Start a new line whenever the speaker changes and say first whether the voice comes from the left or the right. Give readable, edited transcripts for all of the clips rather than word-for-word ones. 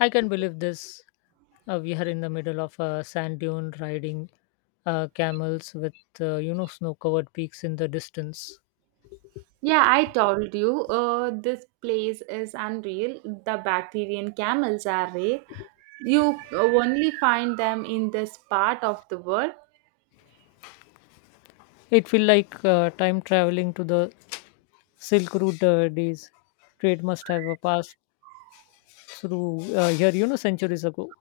left: I can believe this. We are in the middle of a sand dune riding camels with snow covered peaks in the distance.
right: Yeah, I told you, this place is unreal. The Bactrian camels are rare. You only find them in this part of the world.
left: It feel like time traveling to the Silk Road days. Trade must have passed through here centuries ago.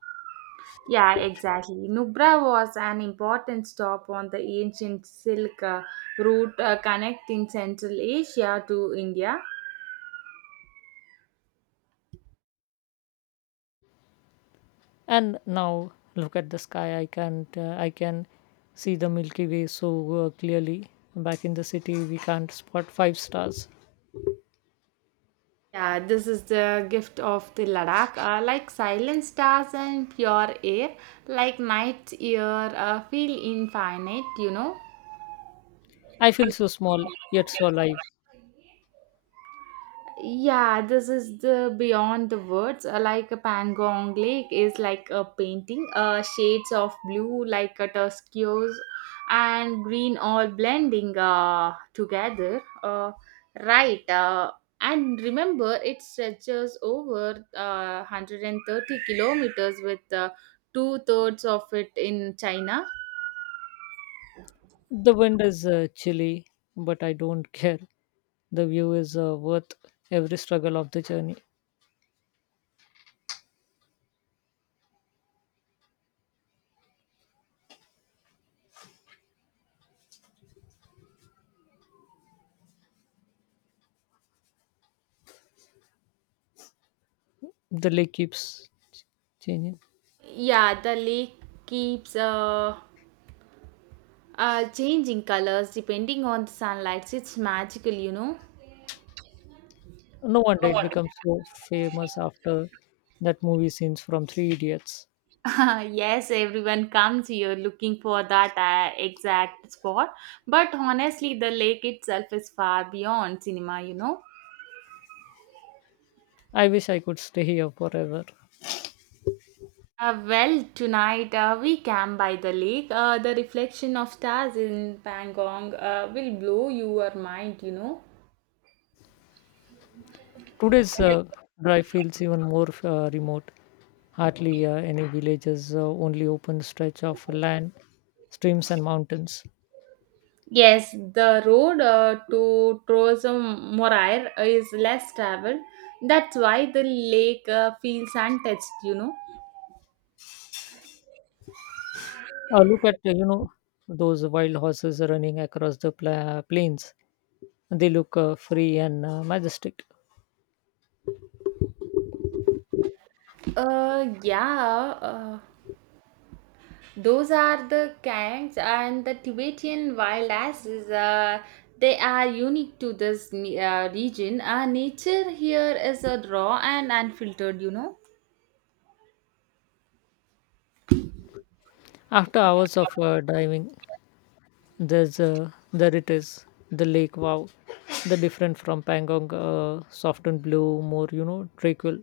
right: Yeah, exactly. Nubra was an important stop on the ancient silk route connecting Central Asia to India.
left: And now look at the sky. I can't. I can see the Milky Way so clearly. Back in the city, we can't spot five stars.
right: Yeah, this is the gift of the Ladakh, like silent stars and pure air, like night's air, feel infinite, you know.
left: I feel so small yet so alive.
right: Yeah, this is the beyond the words. Like a Pangong Lake is like a painting, shades of blue like a turquoise and green all blending together. Right. And remember, it stretches over 130 kilometers with two-thirds of it in China.
left: The wind is chilly, but I don't care. The view is worth every struggle of the journey. The lake keeps changing.
right: Yeah, the lake keeps changing colors depending on the sunlight, it's magical, you know.
left: No wonder it becomes so famous after that movie scenes from Three Idiots.
right: Yes, everyone comes here looking for that exact spot. But honestly, the lake itself is far beyond cinema, you know.
left: I wish I could stay here forever.
right: Well, tonight we camp by the lake. The reflection of stars in Pangong will blow your mind, you know.
left: Today's drive feels even more remote. Hardly any villages, only open stretch of land, streams, and mountains.
right: Yes, the road to Trozomorair is less traveled. That's why the lake feels untouched, you know.
left: Look at those wild horses running across the plains. They look free and majestic.
right: Yeah, uh, those are the kangs and the Tibetan wild asses. They are unique to this region. Nature here is raw and unfiltered, you know.
left: After hours of diving, there it is, the lake. Wow, the different from Pangong, soft and blue, more tranquil.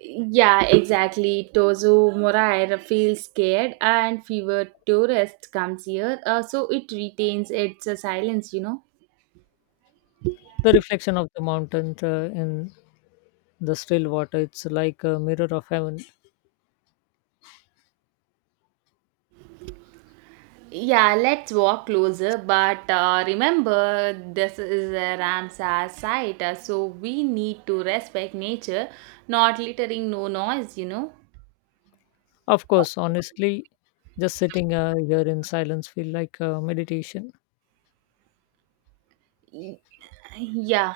right: Yeah, exactly. Tozo Moraira feels scared, and fewer tourists comes here, so it retains its silence. You know.
left: The reflection of the mountain in the still water. It's like a mirror of heaven.
right: Yeah, let's walk closer. But remember, this is a Ramsar site, so we need to respect nature, not littering, no noise. You know.
left: Of course, honestly, just sitting here in silence feel like meditation.
right: Y- Yeah.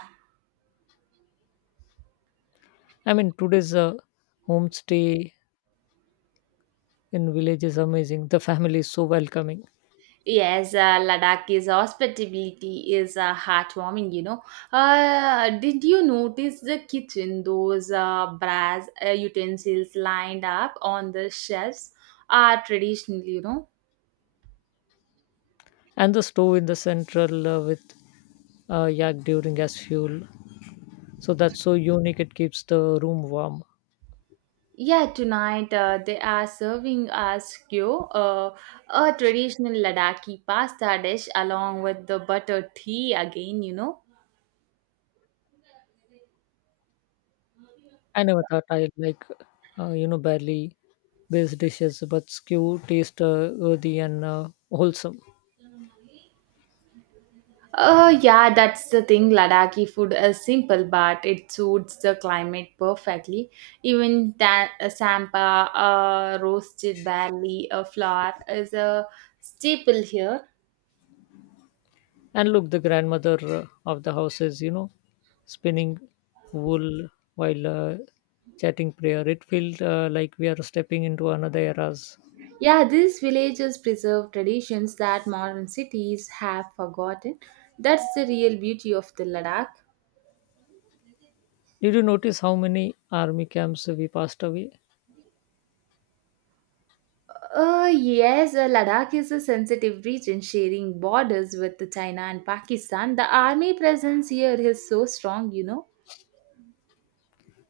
left: I mean, today's homestay in village is amazing. The family is so welcoming,
right: Yes, Ladakh hospitality is heartwarming. You know, did you notice the kitchen? Those brass utensils lined up on the shelves are traditional. You know,
left: and the stove in the central with yak during as fuel. So that's so unique. It keeps the room warm.
right: yeah. Tonight they are serving us kyo, a traditional Ladakhi pasta dish along with the butter tea again. You know.
left: I never thought I like, barely based dishes, but skew taste earthy and wholesome.
right: Yeah, that's the thing. Ladakhi food is simple, but it suits the climate perfectly. Even that sampa, roasted barley, a flour is a staple here.
left: And look, the grandmother of the house is, spinning wool while chatting prayer. It feels like we are stepping into another era's.
right: Yeah, these villages preserve traditions that modern cities have forgotten. That's the real beauty of the Ladakh.
left: Did you notice how many army camps we passed away?
right: Yes, Ladakh is a sensitive region sharing borders with China and Pakistan. The army presence here is so strong, you know.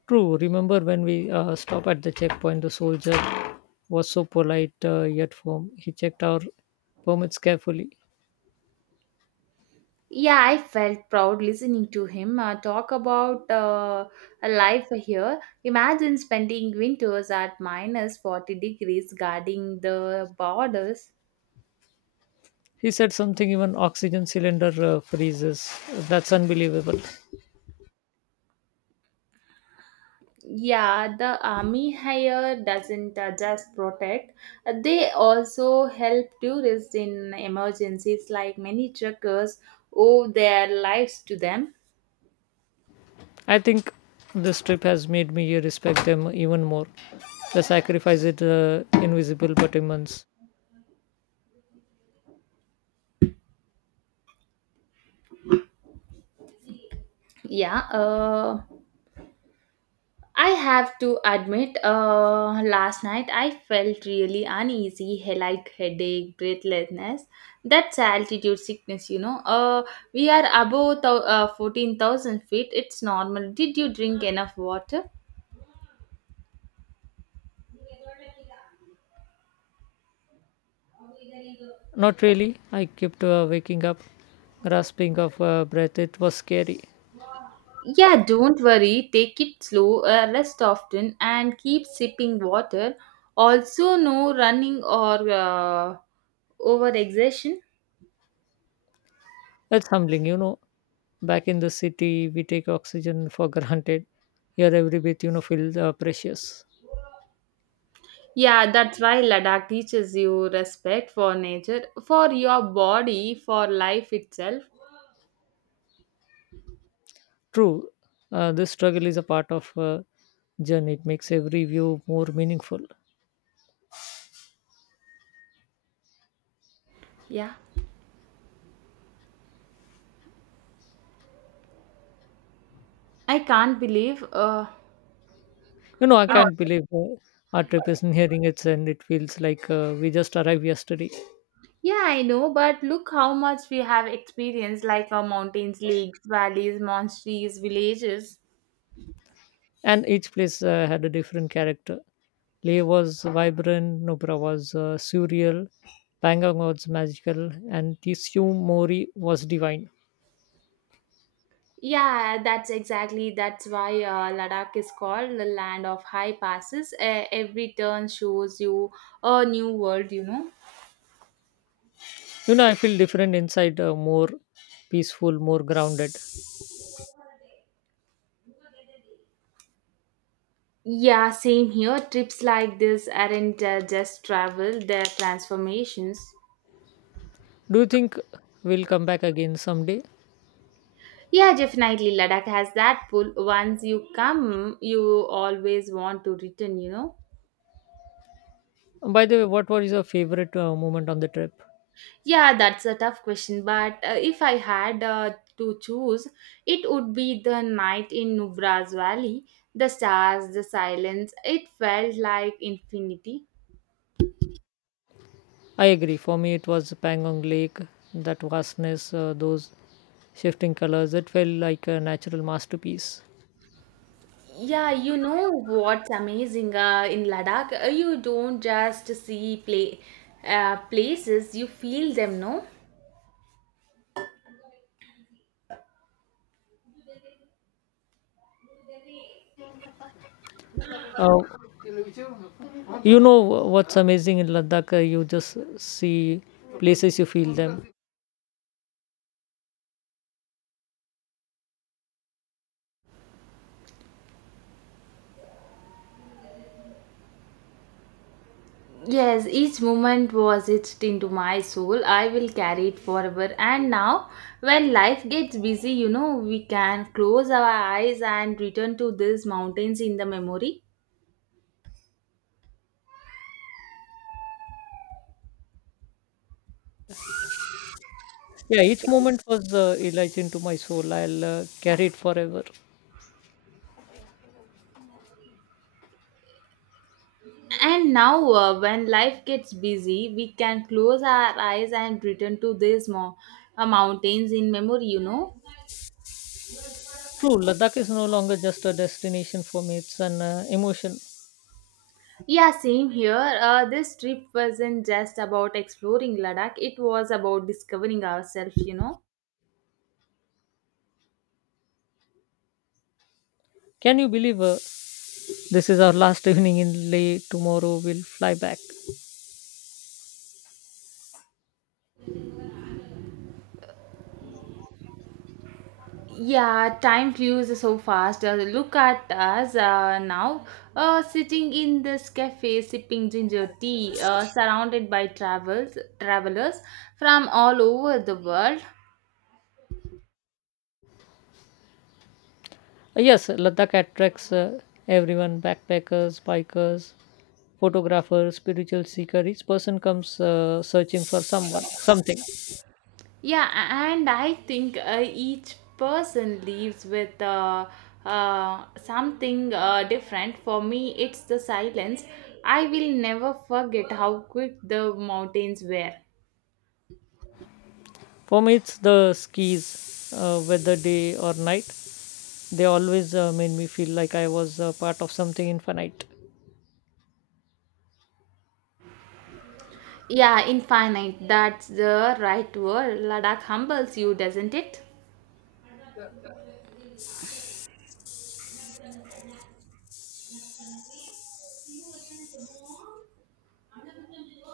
left: True, remember when we stopped at the checkpoint, the soldier was so polite yet firm. He checked our permits carefully.
right: Yeah, I felt proud listening to him talk about a life here. Imagine spending winters at minus 40 degrees guarding the borders.
left: He said something, even oxygen cylinder freezes. That's unbelievable.
right: Yeah, the army here doesn't just protect, they also help tourists in emergencies, like many truckers owe their lives to them.
left: I think this trip has made me respect them even more. The sacrifice is invisible but immense.
right: Yeah, I have to admit, last night I felt really uneasy, like headache, breathlessness. That's altitude sickness, you know. We are above 14,000 feet. It's normal. Did you drink enough water?
left: Not really. I kept waking up, grasping of breath. It was scary.
right: Yeah, don't worry. Take it slow, rest often, and keep sipping water. Also, no running or over exertion.
left: It's humbling, you know. Back in the city, we take oxygen for granted. Here, every breath feels precious.
right: Yeah, that's why Ladakh teaches you respect for nature, for your body, for life itself.
left: True, this struggle is a part of journey. It makes every view more meaningful.
right: Yeah, I can't believe. Uh,
left: You know, I can't believe our trip is nearing its end. It feels like we just arrived yesterday,
right: yeah, I know, but look how much we have experienced like our mountains, lakes, valleys, monasteries, villages.
left: and each place had a different character. Leh was vibrant, Nubra was surreal, Pangong was magical, and Tishu Mori was divine.
right: Yeah, that's exactly that's why Ladakh is called the land of high passes. Every turn shows you a new world, you know.
left: You know, I feel different inside, more peaceful, more grounded.
right: Yeah, same here. Trips like this aren't just travel, they're transformations.
left: Do you think we'll come back again someday?
right: Yeah, definitely. Ladakh has that pull. Once you come, you always want to return, you know?
left: By the way, what was your favorite moment on the trip?
right: Yeah, that's a tough question. But if I had to choose, it would be the night in Nubra's Valley. The stars, the silence, it felt like infinity.
left: I agree. For me, it was Pangong Lake, that vastness, those shifting colors. It felt like a natural masterpiece.
right: Yeah, you know what's amazing in Ladakh? You don't just see play places, you feel them, no?
left: Uh, you know what's amazing in Ladakh? You just see places, you feel them.
right: Yes, each moment was etched into my soul. I will carry it forever. And now, when life gets busy, you know, we can close our eyes and return to these mountains in the memory.
left: Yeah, each moment was enlarged into my soul. I'll carry it forever.
right: And now, when life gets busy, we can close our eyes and return to these mountains in memory, you know.
left: True, Ladakh is no longer just a destination for me, it's an emotion.
right: Yeah, same here. This trip wasn't just about exploring Ladakh, it was about discovering ourselves, you know.
left: Can you believe this is our last evening in Leh? Tomorrow we'll fly back.
right: Yeah, time flew so fast. Look at us now, sitting in this cafe, sipping ginger tea, surrounded by travels travelers from all over the world.
left: Yes, Ladakh attracts everyone backpackers, bikers, photographers, spiritual seeker. Each person comes searching for someone, something.
right: Yeah, and I think each person leaves with something different. For me, it's the silence. I will never forget how quick the mountains were.
left: For me, it's the skis, whether day or night. They always made me feel like I was part of something infinite.
right: Yeah, infinite. That's the right word. Ladakh humbles you, doesn't it?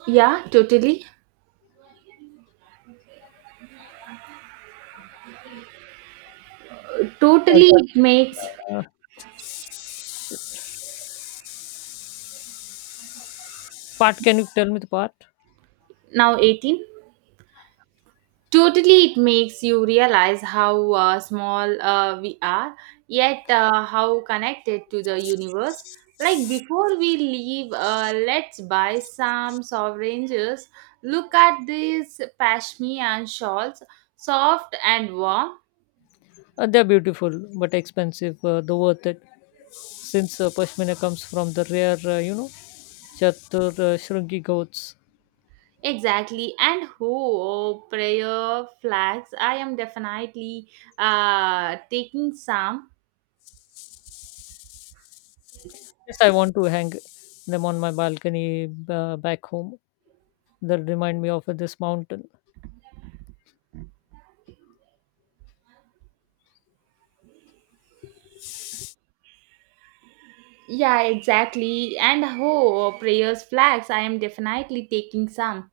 right: Yeah, totally.
left: Uh,
right: Totally, it makes
left: Part, can you tell me the part?
right: now 18. Totally, it makes you realize how small we are, yet how connected to the universe. Like before we leave, let's buy some oranges. Look at these pashmian shawls, soft and warm.
left: They're beautiful but expensive, though worth it, since pashmina comes from the rare, chatur shrungi goats.
right: Exactly, and oh, prayer flags. I am definitely taking some.
left: Yes, I want to hang them on my balcony back home. They remind me of this mountain.
right: Yeah, exactly, and oh, prayers flags. I am definitely taking some.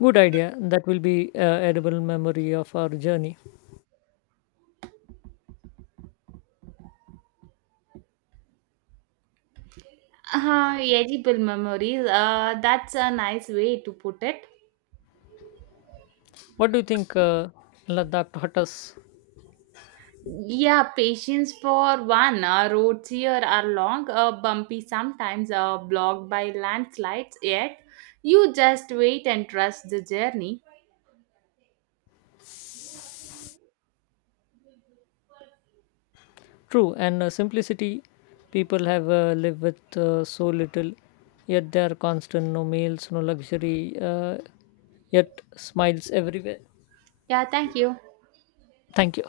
left: Good idea. That will be edible memory of our journey.
right: Edible memories. That's a nice way to put it.
left: What do you think, Ladakh taught us?
right: Yeah, patience for one. Roads here are long, bumpy sometimes, blocked by landslides, yet you just wait and trust the journey.
left: True, and simplicity people have lived with so little, yet they are constant, no meals, no luxury, yet smiles everywhere.
right: Yeah, thank you.
left: Thank you.